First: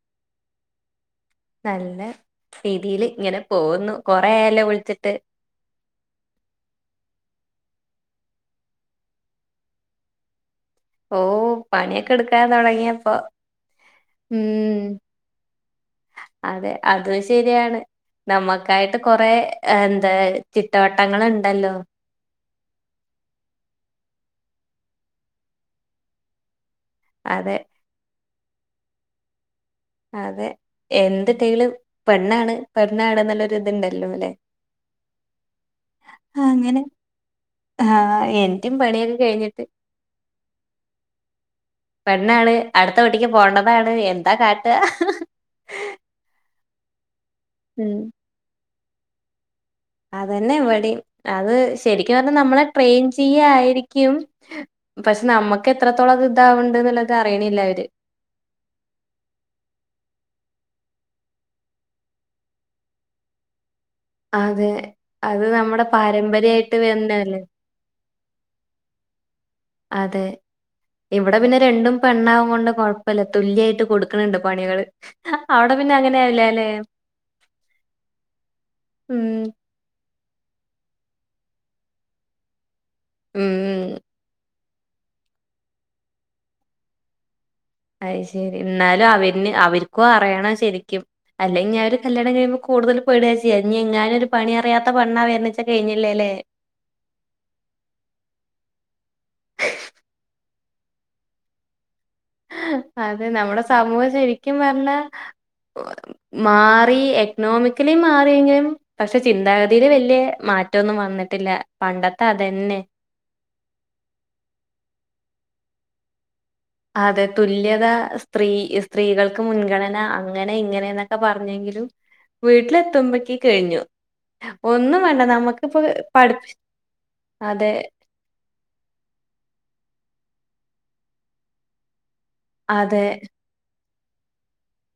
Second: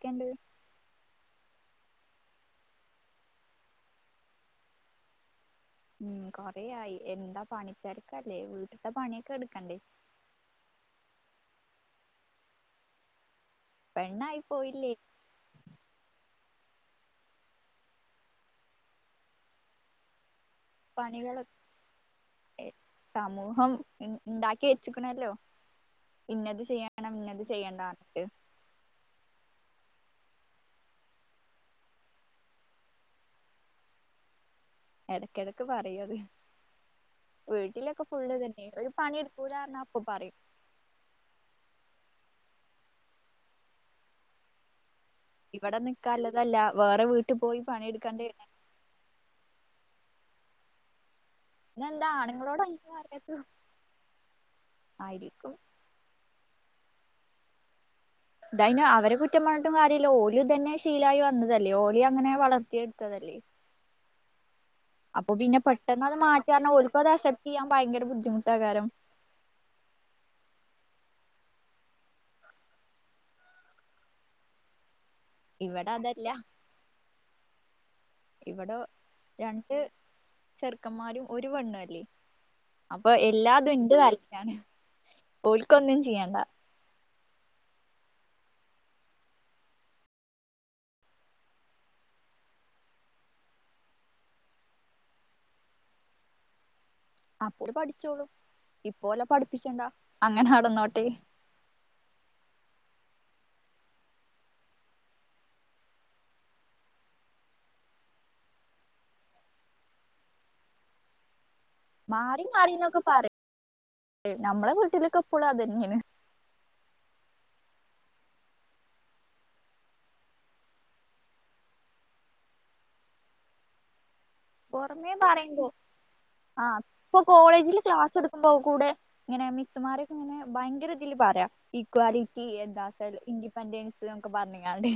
ക്കണ്ട് നല്ല രീതിൽ ഇങ്ങനെ പോകുന്നു കൊറയല്ലേ വിളിച്ചിട്ട് ഉം കൊറെയായി എന്താ പണി തിരക്കല്ലേ വീട്ടത്തെ പണിയൊക്കെ എടുക്കണ്ടേ [inaudible] ഓ പണിയൊക്കെ എടുക്കാൻ തുടങ്ങിയപ്പോൊ പെണ്ണായി പോയില്ലേ അതെ അത് ശരിയാണ് നമ്മുക്കായിട്ട് കൊറെ എന്താ പണികൾ ചിട്ടവട്ടങ്ങളുണ്ടല്ലോ സമൂഹം ഉണ്ടാക്കി വെച്ചക്കണല്ലോ ഇന്നത് ചെയ്യണം ഇന്നത് അതെ ചെയ്യണ്ട എന്നിട്ട് അതെ എന് ടൈള് പെണ്ണാണ് പെണ്ണാണ് എന്നുള്ള ഇത്ണ്ടല്ലോ അല്ലെ എടക്കെടക്ക് പറയത് വീട്ടിലൊക്കെ ആഹ് ഫുള്ള് തന്നെ എന്റെയും ഒരു പണിയൊക്കെ കഴിഞ്ഞിട്ട് പണിയെടുക്കൂലന്നാ അപ്പൊ പറയും പെണ്ണാണ് അടുത്ത വീട്ടിക്ക് പോകണ്ടതാണ് എന്താ കാട്ടുക ഇവിടെ നിക്കാല്ലതല്ല വേറെ വീട്ടിൽ പോയി പണിയെടുക്കാണ്ടന്നെ അതന്നെവിടി അത് ഇന്നെന്താ ശരിക്കും പറഞ്ഞാൽ ആണ്ങ്ങളോട് നമ്മളെ അയിന് ട്രെയിൻ പറയാത്തത് ചെയ്യായിരിക്കും പക്ഷെ ആയിരിക്കും നമ്മുക്ക് എത്രത്തോളം ഇതാവണ്ട് എന്നുള്ളത് അറിയണില്ല അവര് ഇതായന് അവരെ കുറ്റം പറഞ്ഞിട്ടും അവരെ കുറ്റം പറഞ്ഞിട്ടും കാര്യമില്ല ഓലും ഇ തന്നെ ചെയ്യണേ ശീലായി വന്നതല്ലേ ഓലി അങ്ങനെ വളർത്തിയെടുത്തതല്ലേ അതെ അപ്പൊ അത് പിന്നെ നമ്മടെ പെട്ടെന്ന് അത് മാറ്റിയാ പാരമ്പര്യായിട്ട് ഓൾക്കും അത് വര്ണല്ലേ അക്സെപ്റ്റ് ചെയ്യാൻ ഭയങ്കര ബുദ്ധിമുട്ടാകാരം അതെ ഇവിടെ പിന്നെ രണ്ടും പെണ്ണാവും കൊണ്ട് കൊഴപ്പല്ല തുല്യായിട്ട് കൊടുക്കണണ്ട് പണികള് അവിടെ ഇവിടെ പിന്നെ അതല്ല അങ്ങനെല്ലേ അല്ലേ ഇവിടെ രണ്ട് ചെറുക്കന്മാരും ഒരു പെണ്ണ അല്ലേ അപ്പൊ എല്ലാതും ഉം എന്ത് തരാണ് പോൽിക്കൊന്നും ചെയ്യണ്ട അത ശരി എന്നാലും അവരിന് അവർക്കും അറിയണം ശരിക്കും അല്ലെങ്കിൽ ഞാാനരു കല്യാണം കഴിയുമ്പോ കൂടുതല ടച്ച ന എങ്ങാനൊരു പണി അറിയാത്ത പണ്ണാ വന്ന് വെച്ചാ കഴിഞ്ഞില്ലേല്ലേ അപ്പോ പഠിച്ചോളൂ ഇപ്പോല്ലെ പഠിപ്പിച്ചേണ്ടാ അങ്ങനെ അടന്നോട്ടെ അതെ നമ്മുടെ സമൂഹം ശരിക്കും പറഞ്ഞാ മാറി എക്കണോമിക്കലി മാറിയെങ്കിലും പക്ഷെ ചിന്താഗതിയില് വല്ിയ മാറ്റൊന്നും വന്നിട്ടില്ല പണ്ടത്തെ മാറി അതന്നെ മാറിന്നൊക്കെ പറയും നമ്മളെ വീട്ടിലൊക്കെ എപ്പോള അതന്നെയന്ന് അതെ തുല്യത സ്ത്രീ സ്ത്രീകൾക്ക് മുൻഗണന അങ്ങനെ ഇങ്ങനെ എന്നൊക്കെ പറഞ്ഞ വീട്ടിലെത്തുമ്പോ കഴിഞ്ഞു ഒന്നും വേണ്ട നമുക്കിപ്പോ പഠിപ്പി ആഹ ഇപ്പൊ അതെ കോളേജില് ക്ലാസ് എടുക്കുമ്പോ കൂടെ ഇങ്ങനെ മിസ്സുമാര് അനെ ഭയങ്കര ഇതിൽ പറയാം ഈക്വാലിറ്റി എന്താ അതെ ഇൻഡിപൻഡൻസ് നമക്ക് പറഞ്ഞങ്ങണ്ട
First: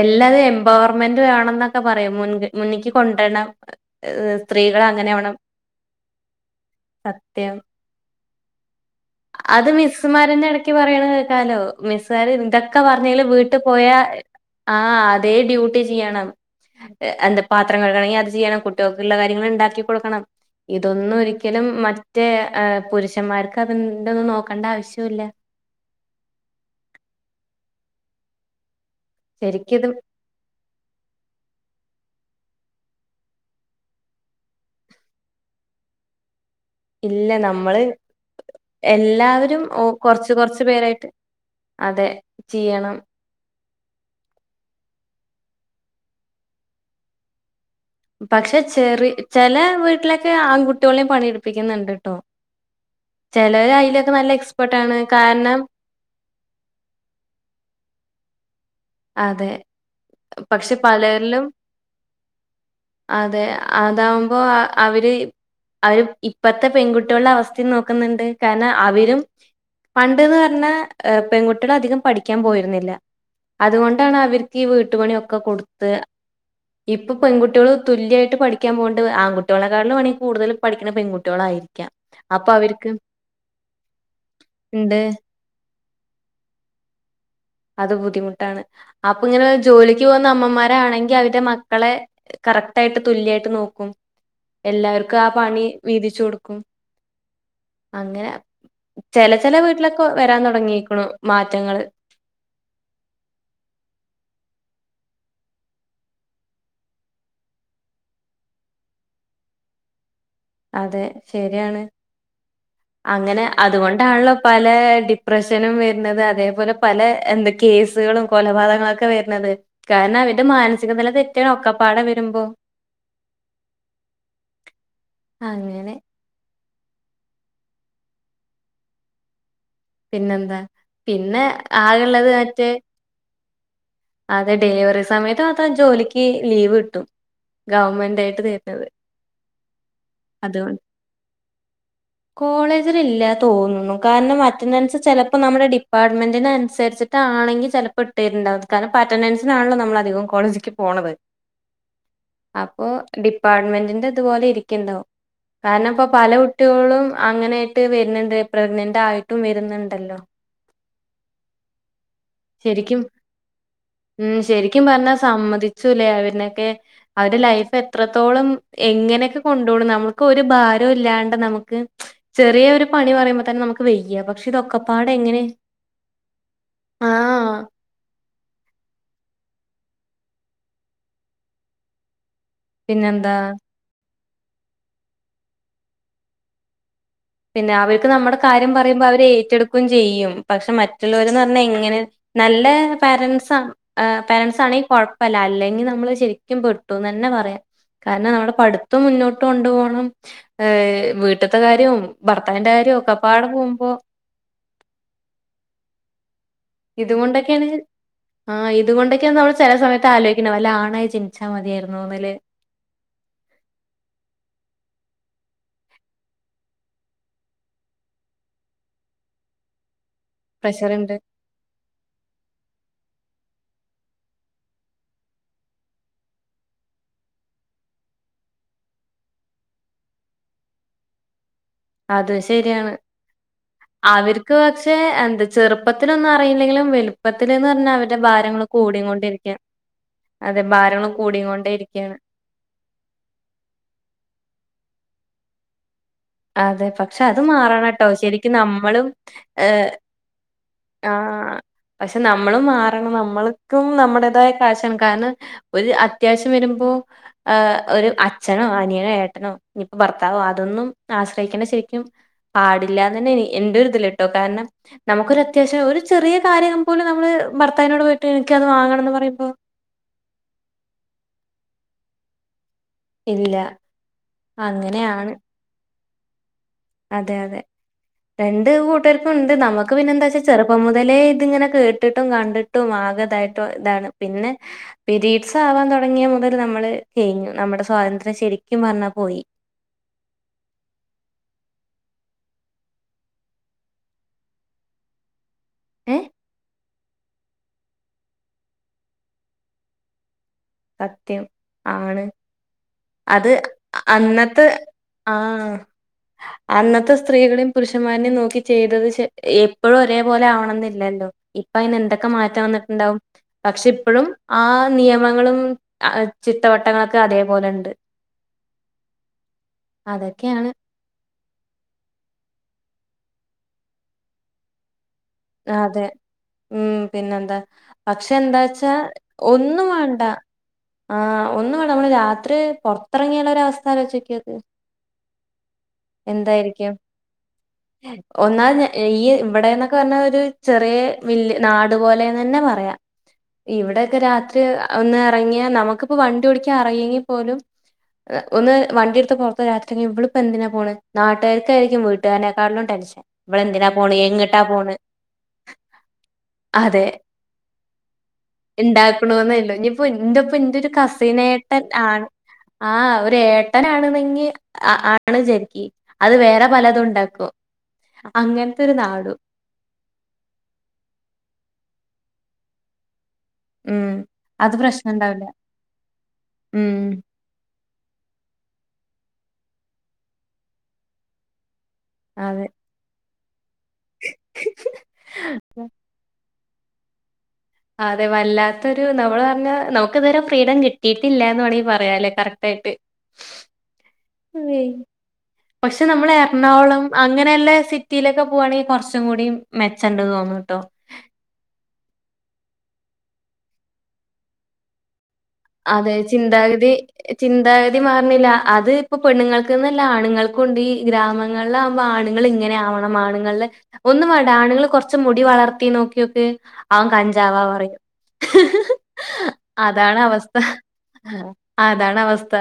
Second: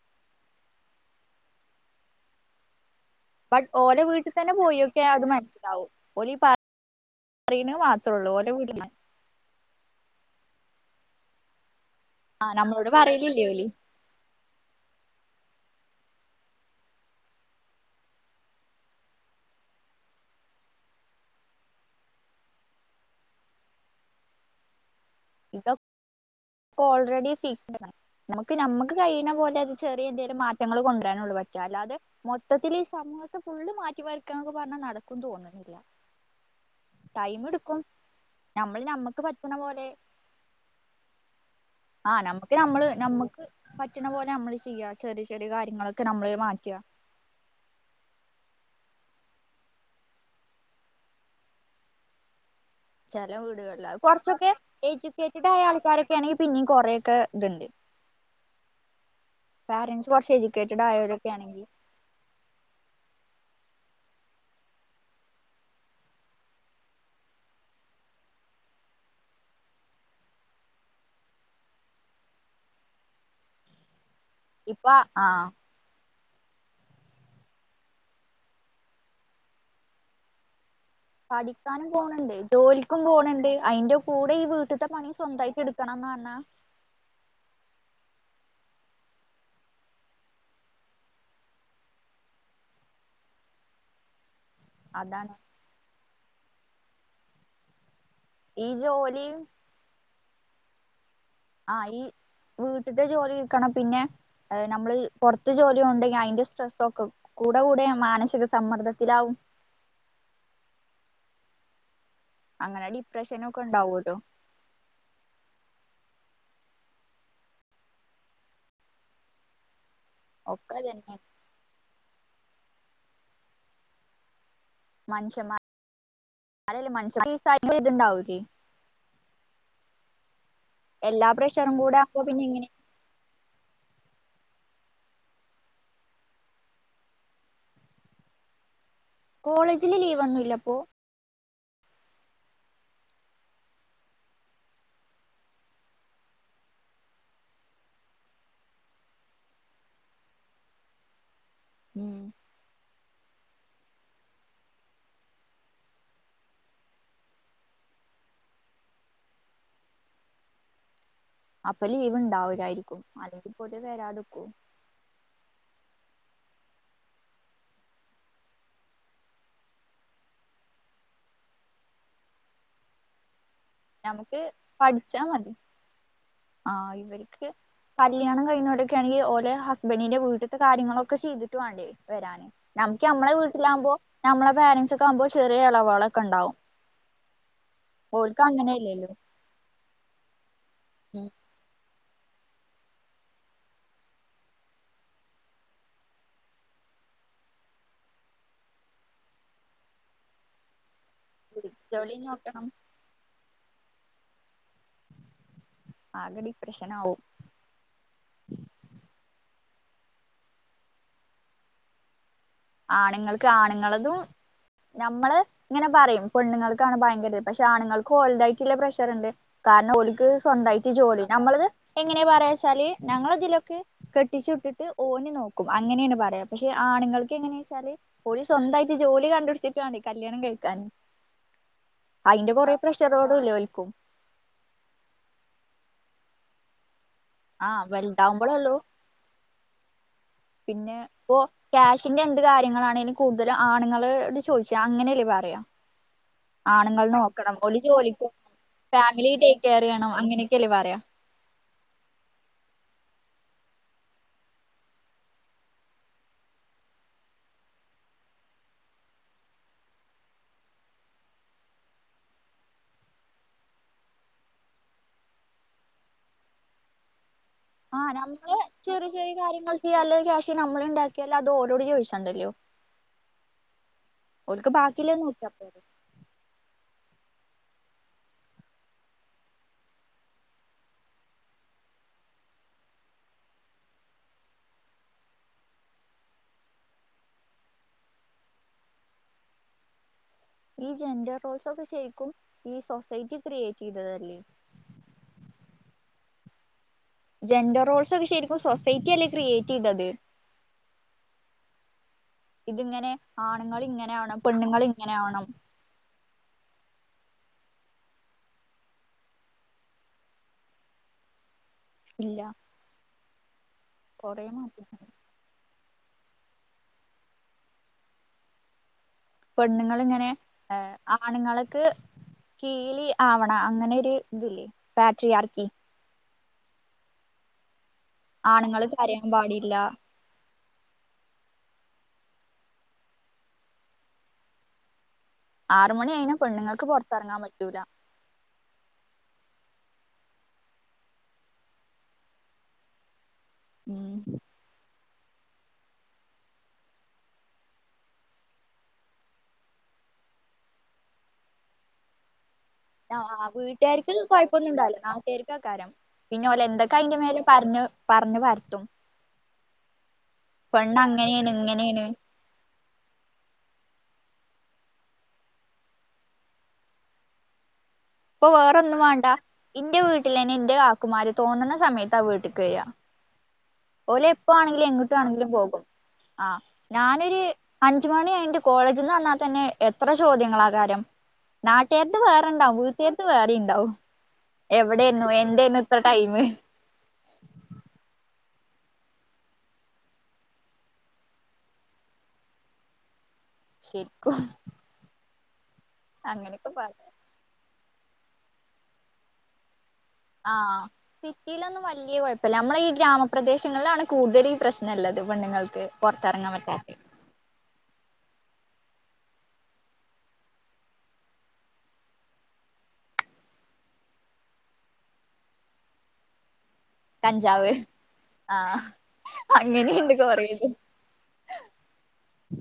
എല്ലാരും എംപവർമെന്റ് വേണം എന്നൊക്കെ പറയും മുൻ കൊണ്ടുവരണം ബട്ട് ഓല വീട്ടിൽ ഏഹ് തന്നെ സ്ത്രീകൾ പോയിൊക്കെ അങ്ങനെ അത് ആവണം മനസ്സിലാവും ഓലീ സത്യം അറീന മാത്രേള്ളൂ ഓരോ വീട അത് മിസ്സുമാരന്റെ ഇടക്ക് പറയണ കേക്കാലോ മിസ്സാാര് ആ ഇതൊക്കെ നമ്മളോട് പറഞ്ഞല് പറയലില്ലേ വീട്ടിൽ ഓല് പോയാ ആഹ അതേ ഡ്യൂട്ടി ചെയ്യണം എന്താ പാത്രങ്ങൾക്കണെങ്കി അത് ചെയ്യണം കുട്ടികൾക്ക ഉള്ള കാര്യങ്ങൾ ഉണ്ടാക്കി കൊടുക്കണം ഇതൊന്നും ഒരിക്കലും മറ്റേ പുരുഷന്മാർക്ക് അത്ണ്ടന്ന് നോക്കണ്ട ആവശ്യമില്ല ഇതൊ ഓൾറെഡി ഫക് നമുക്ക് നമ്മക്ക് കഴിയുന്ന പോലെ അത് ശരിക്കിത് ചെ റിയന്തെലും മാറ്റങ്ങൾ കൊണ്ടുവരാനുള്ളള്ളൂ പറ്റ അല്ലാെ മൊത്തത്തിൽ ഈ സമൂഹത്തെ ഫുള്ള് മാറ്റിമാറക്കൊക്കെ പറഞ്ഞാൽ നടക്ക തോന്നുന്നില്ല ഇല്ല ടൈം എടുക്കും നമ്മള് നമ്മൾ നമ്മക്ക് പറ്റണ എല്ലാവരും പോലെ കൊറച്ച് കു കൊറച്ച പേരായിട്ട് അതെ ആ നമുക്ക് നമ്മള് ചെയ്യണം നമ്മക്ക് പറ്റണ പോലെ നമ്മള് ചെയ്യാ ചെറിയ ചെറിയ കാര്യങ്ങളൊക്കെ നമ്മള് മാറ്റുക പക്ഷെ ചെറ ചെില വീട്ടിലൊക്കെ ആൺകുട്ടികളെയും പണിയ എടുപ്പിക്കുന്നുണ്ട് കേട്ടോ ചില വീടുകളില കൊറച്ചൊക്കെ എക്സ്പെർട്ട് ആണ് എഡ്യൂക്കേറ്റഡ് കാരണം ആയ ആൾക്കാരൊക്കെ ആണെങ്ക പിന്നീ കൊറെൊക്കെ ഇതുണ്ട് അതെ പാരൻറ്സ് കുറച്ച് പക്ഷെ എഡ്യൂക്കേറ്റഡ് ആയവരൊക്കെ പലരിലും ആണെങ്കിൽ അതെ അതാവുമ്പോ അവര് അവര് ഇപ്പത്തെ പെൺകുട്ടികളുടെ അവസ്ഥയിൽ നോക്കുന്നുണ്ട് കാരണം അവരും പണ്ട്ന്ന് പറഞ്ഞാ പെൺകുട്ടികൾ അധികം പഠിക്കാൻ പോയിരുന്നില്ല അതുകൊണ്ടാണ് അവർക്ക് ഈ ഇപ്പൊ വീട്ടുപണിയൊക്കെ കൊടുത്ത് ഇപ്പൊ പെൺകുട്ടികള് തുല്യായിട്ട് പഠിക്കാൻ പോകണ്ട് ആൺകുട്ടികളെക്കാളും വേണമെങ്കിൽ കൂടുതലും പഠിക്കാനും പോണണ്ട് അവർക്ക് ജോലിക്കും പോണണ്ട് അയിന്റെ കൂടെ ഈ വീട്ടത്തെ പണി സ്വന്തമായിട്ട് എടുക്കണം ആന്ന അത ബുദ്ധിമുട്ട അപ്പ ഇങ്ങനെ ജോലിക്ക് പോകുന്ന അമ്മമാണെങ്കിൽ അവടെ മക്കളെ കാർക്ട് ആയ്ഡ് തുല്ല്യ നോ എല്ലാവർക്കും ആ അതാണ് പണി വീതിച്ചു കൊടുക്കും അങ്ങനെ ഈ ചില ജോലിയും ചില വീട്ടിലൊക്കെ വരാൻ തുടങ്ങിയിരിക്കുന്നുു ആഹ ഈ വീട്ടത്തെ ജോലി കക്കണം പിന്നെ നമ്മള് പുറത്തു ജോലിയ ഉണ്ടെങ്കിൽ അതിന്റെ സ്ട്രെസ്സൊക്കെ കൂടെ കൂടെ മാനസിക സമ്മർദ്ദത്തിലാവും അതെ ശരിയാണ് അങ്ങനെ അങ്ങനെ ഡിപ്രഷനൊക്കെ ഉണ്ടാവുമല്ലോ അതുകൊണ്ടാണല്ലോ പല ഡിപ്രഷനും വരുന്നത് അതേപോലെ പല എന്താ കേസുകളും കൊലപാതകങ്ങളൊക്കെ വരുന്നത് കാരണം അവരുടെ ഒക്കെ മാനസിക നില തന്നെ തെറ്റാണ് ഒക്കെപ്പാടെ വരുമ്പോ അങ്ങനെ ആരെൽ മനുഷ്യ ഇതുണ്ടാവുകേ പിന്നെന്താ എല്ലാ പിന്നെ പ്രഷറും കൂടെ അപ്പൊ ആകുള്ളത് പിന്നെ ഇങ്ങനെ മറ്റേ അതെ ഡെലിവറി സമയത്ത അത ജോലിക്ക് ലീവ് കിട്ടും ഗവൺമെന്റ് ആായിട്ട് തരുന്നത് കോളേജില് ലീവ് ഒന്നുംല്ലപ്പൊ കോളേജിലല്ല തോന്നുന്നു കാരണം അറ്റൻഡൻസ് ചിലപ്പോ നമ്മുടെ ഡിപ്പാർട്ട്മെന്റിന അനുസരിച്ചിട്ടാണെങ്കിൽ ചിലപ്പോൾ ഇട്ട്ട്ടുണ്ടാവും കാരണം അറ്റൻ ആണല്ലോ നമ്മൾ അധികവും കോളേജിലെക്ക് പോണതാ ഉം ഡിപ്പാർട്ട്മെന്റിന്റെ ഇതുപോലെ ഇരിക്കണ്ടോ കാരണം ഇപ്പ പല കുട്ടികളും അങ്ങനൊയിട്ട് വരുന്നുണ്ട് പ്രഗ്നന്റ് ആയി ഒട്ടും വരുന്നുണ്ടല്ലോ അപ്പൊ ലീവ് ശരിക്കും ഉണ്ടാവൂലായിരിക്കും അല്ലെങ്കിൽ പോല് ഉം വരാതിക്കും ശരിക്കും പറഞ്ഞാൽ സമ്മതിച്ചുലേ അവര് അൊക്കെ അവടെ ലൈഫ് എത്രത്തോളം എങ്ങനെയൊക്കെ കൊണ്ടപടും നമ്മൾക്ക് ഒരു ഭാരം ഇല്ലാണ്ട് നമുക്ക് ചെറിയ ഒരു പണി പറയുമ്പോ തന്നെ നമു വെയ്യ നമുക്ക് പക്ഷെ ഇതൊക്കപ്പാടെ പഠിച്ചാ എങ്ങനെ മതി ആ ഇവർക്ക് ആഹ് കല്യാണം കഴിഞ്ഞ ക്കെങ്കിൽ ഓലെ ഹസ്ബൻഡിന്റെ വീട്ടത്തെ കാര്യങ്ങളൊക്കെ ചെയ്തിട്ട് വേണ്ടേ വരാാന് നമ്മുക്ക് നമ്മളെ പിന്നെന്താ വീട്ടിലാകുമ്പോ നമ്മളെ പേരൻസ് ഒക്കെ ആകുമ്പോ ചെറിയ ഇളവളൊക്കെ ഉണ്ടാവും പിന്നെ അവർക്ക് നമ്മുടെ ഓൽക്ക് കാര്യം പറയുമ്പോ അങ്ങനെയല്ലല്ലോ അവര് ഏറ്റെടുക്കുകയും ചെയ്യും പക്ഷെ ഉം മറ്റുള്ളവരന്ന് പറഞ്ഞാൽന അ നല്ല പാരൻസ് പാരന്സ് ആണെങ്കിൽ കുഴപ്പല്ല അല്ലെങ്കിൽ നമ്മള് ശരിക്കും പെ ന്ന് തന്നെ പറയാം കാരണം നമ്മുടെ പഠിത്തം മുന്നോട്ട് കൊണ്ടു പോണം ഏഹ് വീട്ടത്തെ കാര്യവും ജോലി നോക്കണം ഭർത്താവിന്റെ കാര്യവും ഒക്കെപ്പാട പോകുമ്പോ ആഗടി ഇതുകൊണ്ടൊക്കെയാണ് ആ ഇതുകൊണ്ടൊക്കെയ ന ചെല സമയത്ത് ആലോിക്കണം അല്ല ആണായി ജനിച്ചാൽ മതിയായിരുന്നു ന്ന്ലെ ആണുങ്ങൾക്ക് ആണുങ്ങളതും നമ്മള് ഇങ്ങനെ പറയും പെണ്ണുങ്ങൾക്കാണ് ഭയങ്കര പക്ഷെ ആണുങ്ങൾക്ക് ഓർത് ആയിട്ടുള്ള പ്രഷർ ഉണ്ട് കാരണംഓലിക്ക് സ്വന്തമായിട്ട് പ്രഷറുണ്ട് ജോലി നമ്മളത് എങ്ങനെയാ പറയാ ല ഞങ്ങൾതിലൊക്കെ കെട്ടിച്ചു വിട്ടിട്ട് ഓല് നോക്കും അങ്ങനെയാണ് പറയാം പക്ഷെ ആണുങ്ങൾ എങ്ങന വെച്ചാല് ഓല് സ്വന്തായിട്ട് ജോലി കണ്ടു പിടിച്ചിട്ട് വേണം കല്യാണം കഴിക്കാൻ അത് അതിന്റെ കൊറേ ശരിയാണ് പ്രഷറോടുംല്ലേ ഓൽക്കും അവർക്ക് പക്ഷെ എന്താ ചെറുപ്പത്തിനൊന്ന പറയില്ലെങ്കിലും വളുപ്പത്തില്ന്ന് ആഹ് പറഞ്ഞാ അവരുടെ ഭാരങ്ങള് വലുതാവുമ്പോളൊള്ളൂ കൂടി കൊണ്ടിരിക്ക പിന്നെ ഇപ്പ ക്യാഷിന്റെ എന്ത് കാര്യങ്ങളാണേങ്കിലും കൂടുതലും ആണുങ്ങോട് ചോദിച്ച അങ്ങനെയല്ലേ പറ പറയ അതെ ആണുങ്ങൾ പക്ഷെ അത് നോക്കണം ഒരു മാറണംട്ടോ ജോലിക്ക് ശരിക്കും പോണം നമ്മളും ഫാമിലി ടേക്ക് കെയർ ചെയ്യണം അങ്ങനെയൊക്കെല്ലേ പറയാ ആ പക്ഷെ നമ്മളും മാറണം നൾക്കും നമ്മുടേതായ കാശാണ് കാരണം ഒരു അത്യാവശ്യം വരുമ്പോ ഒരു അച്ഛനോ അനിയനോ ഏട്ടനോ ഇനിപ്പോ ഭർത്താവോ അതൊന്നും ആശ്രയിക്കേണ്ട ശരിക്കും പാടില്ലന്ന് തന്നെ എന്റെ ഇതില് കട്ടോ കാരണം നമുക്കൊരു അത്യാവശ്യം ഒരു ചെറിയ കാര്യം പോലും നമ്മള് ഭർത്താവിനോട് ആഹ് പോയിട്ട് നമ്മള് എനിക്കത് ചെറിയ വാങ്ങണംന്ന് ചെറിയ പറയുമ്പോ കാര്യങ്ങൾ ചെയ്യാല്ല ക്യാഷ് നമ്മള് ഉണ്ടാക്കിയല്ല അത്ഓ ട് ചോദിച്ചണ്ടല്ലോ ഇല്ല ഓൽക്ക് ബാക്കില്ലേ അങ്ങനെയാണ്. നോക്ക്യാപ്പ അതെ അതെ രണ്ട് കൂട്ടർക്കും ഉണ്ട് നമ്മുക്ക് പിന്നെ എന്താ വച്ചാ ചെറുപ്പം മുതലേ ഇതിങ്ങനെ കേട്ടിട്ടും കണ്ടിട്ടും തായിട്ട് ഇതാണ് പിന്നെ പിരീട്സ് ആവാൻ തുടങ്ങിയ മുതൽ നമ്മള് കഴിഞ്ഞു നമ്മുടെ ശരിക്കും പറഞ്ഞാ പോയി ഈ ജെൻഡർ റോൾസ് ഒക്കെ ശരിക്കും ഈ സൊസൈറ്റി ക്രിയേറ്റ് ചെയ്തതല്ലേ ഏ ജെൻഡറോൾസ് ഒക്കെ ശരിക്കും സൊസൈറ്റി അല്ലേ ക്രിയേറ്റ് ചെയ്തത് സത്യം ആണ് ഇതിങ്ങനെ അത് ആണുങ്ങൾ ഇങ്ങനെയ ആണം അന്നത്തെ പെണ്ണുങ്ങൾ ഇങ്ങനെ ആ ആണം അന്നത്തെ സ്ത്രീകളും പുരുഷന്മാരനെയും നോക്കി ചെയ്തത് എപ്പോഴും ഒരേപോലെ ആവണം എന്നില്ലല്ലോ ഇപ്പൊ അതിനന് എന്തൊക്കെ ഇല്ല മാറ്റം വന്നിട്ടുണ്ടാവും പക്ഷെ ഇപ്പോഴും കൊറേ ആ മാറ്റങ്ങളുണ്ട് നിയമങ്ങളും ചിത്തവട്ടങ്ങളൊക്കെ അതേപോലെ ഉണ്ട് പെണ്ണുങ്ങളിങ്ങനെ അതൊക്കെയാണ് ആണുങ്ങളക്ക് കീലി ആവണ അങ്ങനെ ഒരു ഇതില്ലേ ബാറ്ററി ആർക്കി അതെ ഉം പിന്നെന്താ പക്ഷെ ആണുങ്ങൾ എന്താച്ചാ കരയാൻ പാടില്ല ഒന്നും വേണ്ട ആ ഒന്നും നമ്മള് രാത്രി പുറത്തിറങ്ങിയുള്ളര വസ്ഥ ആലോചിച്ചോക്കത് ആറ് മണി ആയിന പെണ്ണുങ്ങൾക്ക് എന്തായിരിക്കും പുറത്തിറങ്ങാൻ പറ്റൂല ഒന്നാല് ഞാ ഈയ്യ് ഇവിടെന്നൊക്കെ പറഞ്ഞാ ഒരു ചെറിയ വല്ല്യ നാട് പോലെന്ന് തന്നെ പറയാം ഇവിടൊക്കെ ഉം രാത്രി ഒന്നെറങ്ങിയാ നമുക്കിപ്പോ വണ്ടി ഓടിക്കാൻ അറിയെങ്കിൽ പോലും ഒന്ന് വണ്ടിയെടുത്ത് പൊറത്ത് രാത്രിയെറങ്ങി ഇവിളിപ്പോ എന്തിനാ പോണെ നാട്ടാര്ക്കായിരിക്കും വീട്ടാരനെ ക്കാലും ടെൻഷൻ ആഹ് ഇവളെന്തിനാ വീട്ടുകാർക്ക് പോണെ എങ്ങിട്ടാ കൊഴപ്പൊന്നും പോണെ ഉണ്ടാവില്ല നാട്ടുകാർക്കാക്കാരം പിന്നെ ഓലെ എന്തൊക്കെ അതെ അയിന്റെ മേലെ പറഞ്ഞ് പറഞ്ഞ് പരത്തും ഇണ്ടാക്കണോന്നേല്ലൂ ഇനിപ്പോ ഇന്റെപ്പ ഇന്റൊരു പെണ്ണ് അങ്ങനെയാണ് കസിനായിട്ട് ഇങ്ങനെയാണ് ആ ആഹ് ഒരു ഏട്ടനാണന്നെ ങ്കി ആണ് ശരിക്ക് അത് വേറെ പലതും ഉണ്ടാക്കും ഇപ്പൊ അങ്ങനത്തെ ഒരു വേറൊന്നും വാണ്ട. നാടു ഇന്റെ വീട്ടിലെന്നെ ഇന്റെ കാക്കുമാര് തോന്നുന്ന സമയ ത്താ വീട്ടേക്ക് വെരാ ഉം അത് ഓല്എപ്പാണെങ്കിലും പ്രശ്നം ഉണ്ടാവില്ല എങ്ങോട്ടാണെങ്കിലും പോകും ആഹ് ഉം ഞാനൊരു അഞ്ച് മണി കഴിഞ്ഞിട്ട് കോളേജിന്ന് വന്നാ തന്നെ എത്ര ചോദ്യങ്ങളാകാരം നാട്ടാര്ത്ത് അതെ വേറെണ്ടാവും വീട്ടേര്ത്ത് വേറിണ്ടാവും എവിടായിന്നു എന്തായിരുന്നു ഇത്ര ടൈമ് അതെ വല്ലാത്തൊരു നമ്മള് പറഞ്ഞ നമുക്ക് ഇതുവരെ ഫ്രീഡം കിട്ടിയിട്ടില്ലാന്ന് വേണെങ്കിൽ പറയാലെ കറക്റ്റാ യിട്ട് ശരിക്കും പക്ഷെ നമ്മള് അങ്ങനെയൊക്കെ പറ എറണാകുളം അങ്ങനെയൊള്ള സിറ്റിയിലൊക്കെ പോകുവാണെങ്കിൽ കൊറച്ചുക്കൂടി ആഹ് സിറ്റിയിലൊന്നും വല്ല്യ കൊഴപ്പല്ല നമ്മളീ ഈ ഗ്രാമപ്രദേശങ്ങളിലാണ് കൂടുതൽ ഈ പ്രശ്നള്ള അതെ ചിന്താഗതി ചിന്താഗതി മാറ്ണ്ല്ല അത് ഇപ്പം പെണ്ണുങ്ങൾക്ക്ന്നല്ല ആണുങ്ങൾക്കുണ്ട് ഈ ഗ്രാമങ്ങളിലാവുമ്പോ ആണുങ്ങൾ ഇങ്ങനെയാവണം ആണുങ്ങളിലെ ഒന്നും വാണ്ട ആണുങ്ങള് കൊറച്ച് മുടി വളർത്തി നോക്കിയോക്ക് അവൻ കഞ്ചാവാ കഞ്ചാവ് പറയും ആഹ് അങ്ങനെയുണ്ട് അതാണ് അവസ് കൊറേത് അതാണ് അവസ്ഥ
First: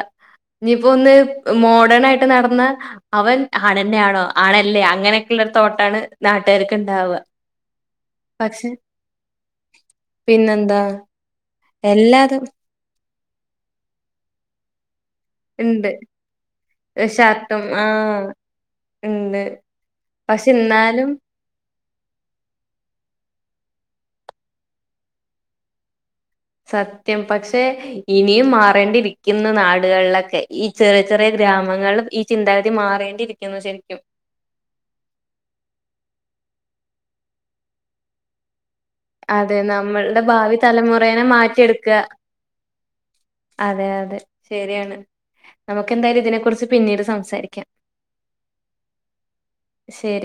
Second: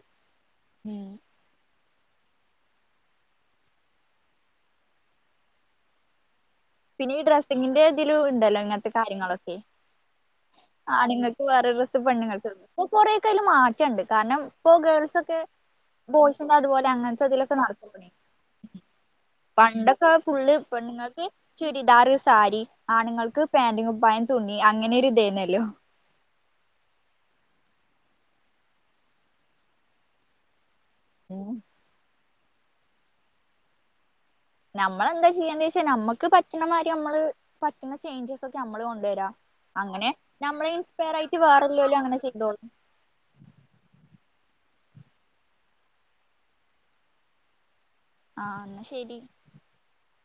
ഉം ഇനിയിപ്പോന്ന് ഏ മോ ഡേണായിട്ട് നടന്ന അവൻ ആണന്നെയാണോ ആണല്ലേ അങ്ങനെയൊക്കെയുള്ള ഒരു തോട്ടാണ് നാ പിന്നെ ഈ ഡ്രസ്സിങ്ങിന്റെ ഇതിലുമുണ്ടല്ലോ പക്ഷെ ഇങ്ങനത്തെ കാര്യങ്ങളൊക്കെ പിന്നെന്താ ആണുങ്ങൾക്ക് വേറെ ഡ്രസ്സ് എല്ലാതും പെണ്ണുങ്ങൾക്ക് ഇപ്പൊ കൊറെയൊക്കെ അയില് മാറ്റണ്ട് കാരണം ഇപ്പൊ ഗേൾസൊ ക്കെ ഇണ്ട് ബോയ്സിന്റെ അതുപോലെ അങ്ങനെത്ത ഇതിലൊക്കെ ഷർട്ടും നടക്കേണ്ട്ഞ്ഞി ആഹ് ഇണ്ട് പണ്ടൊക്കെ ഫുൾ പക്ഷെ ഇന്നാലും പെണ്ണുങ്ങൾക്ക് ചുരിദാറ് സാരി ആണുങ്ങൾക്ക് പാൻ്റ്കുപ്പായം തുണി അങ്ങനൊരു ഇതായിരുന്നല്ലോ സത്യം പക്ഷെ ഇനിയും മാറേണ്ടിരിക്കുന്നു നാടുകളിലൊക്കെ ഈ ചെറിയ ചെറിയ ഉം ഗ്രാമങ്ങള്ളും ഈ ചിന്താഗതി മാറേണ്ടിയിരിക്കുന്നു ശരിക്കും നമ്മളെന്താ ചെയ്യേണ്ടിവച്ചാ നമുക്ക് പറ്റണ മാതിരി നമ്മള് പറ്റുന്ന ചേഞ്ചസൊക്കെ അ കൊണ്ടുവരാ അതെ അങ്ങനെ നമ്മളുടെ ഭാവി നമ്മളെ ഇൻസ്പയർ തലമുറേനെ ആയിട്ട് വേറല്ലോല്ലും മാറ്റിയെടുക്കുക അങ്ങനെ ചെയ്തോളൂം അതെ അതെ ശരിയാണ് നമുക്കന്തായാലും ഇതിനെ കുറിച്ച് പിന്നീട് സംസാരിക്കാ ആഹ് എന്നാ ശരി ശരി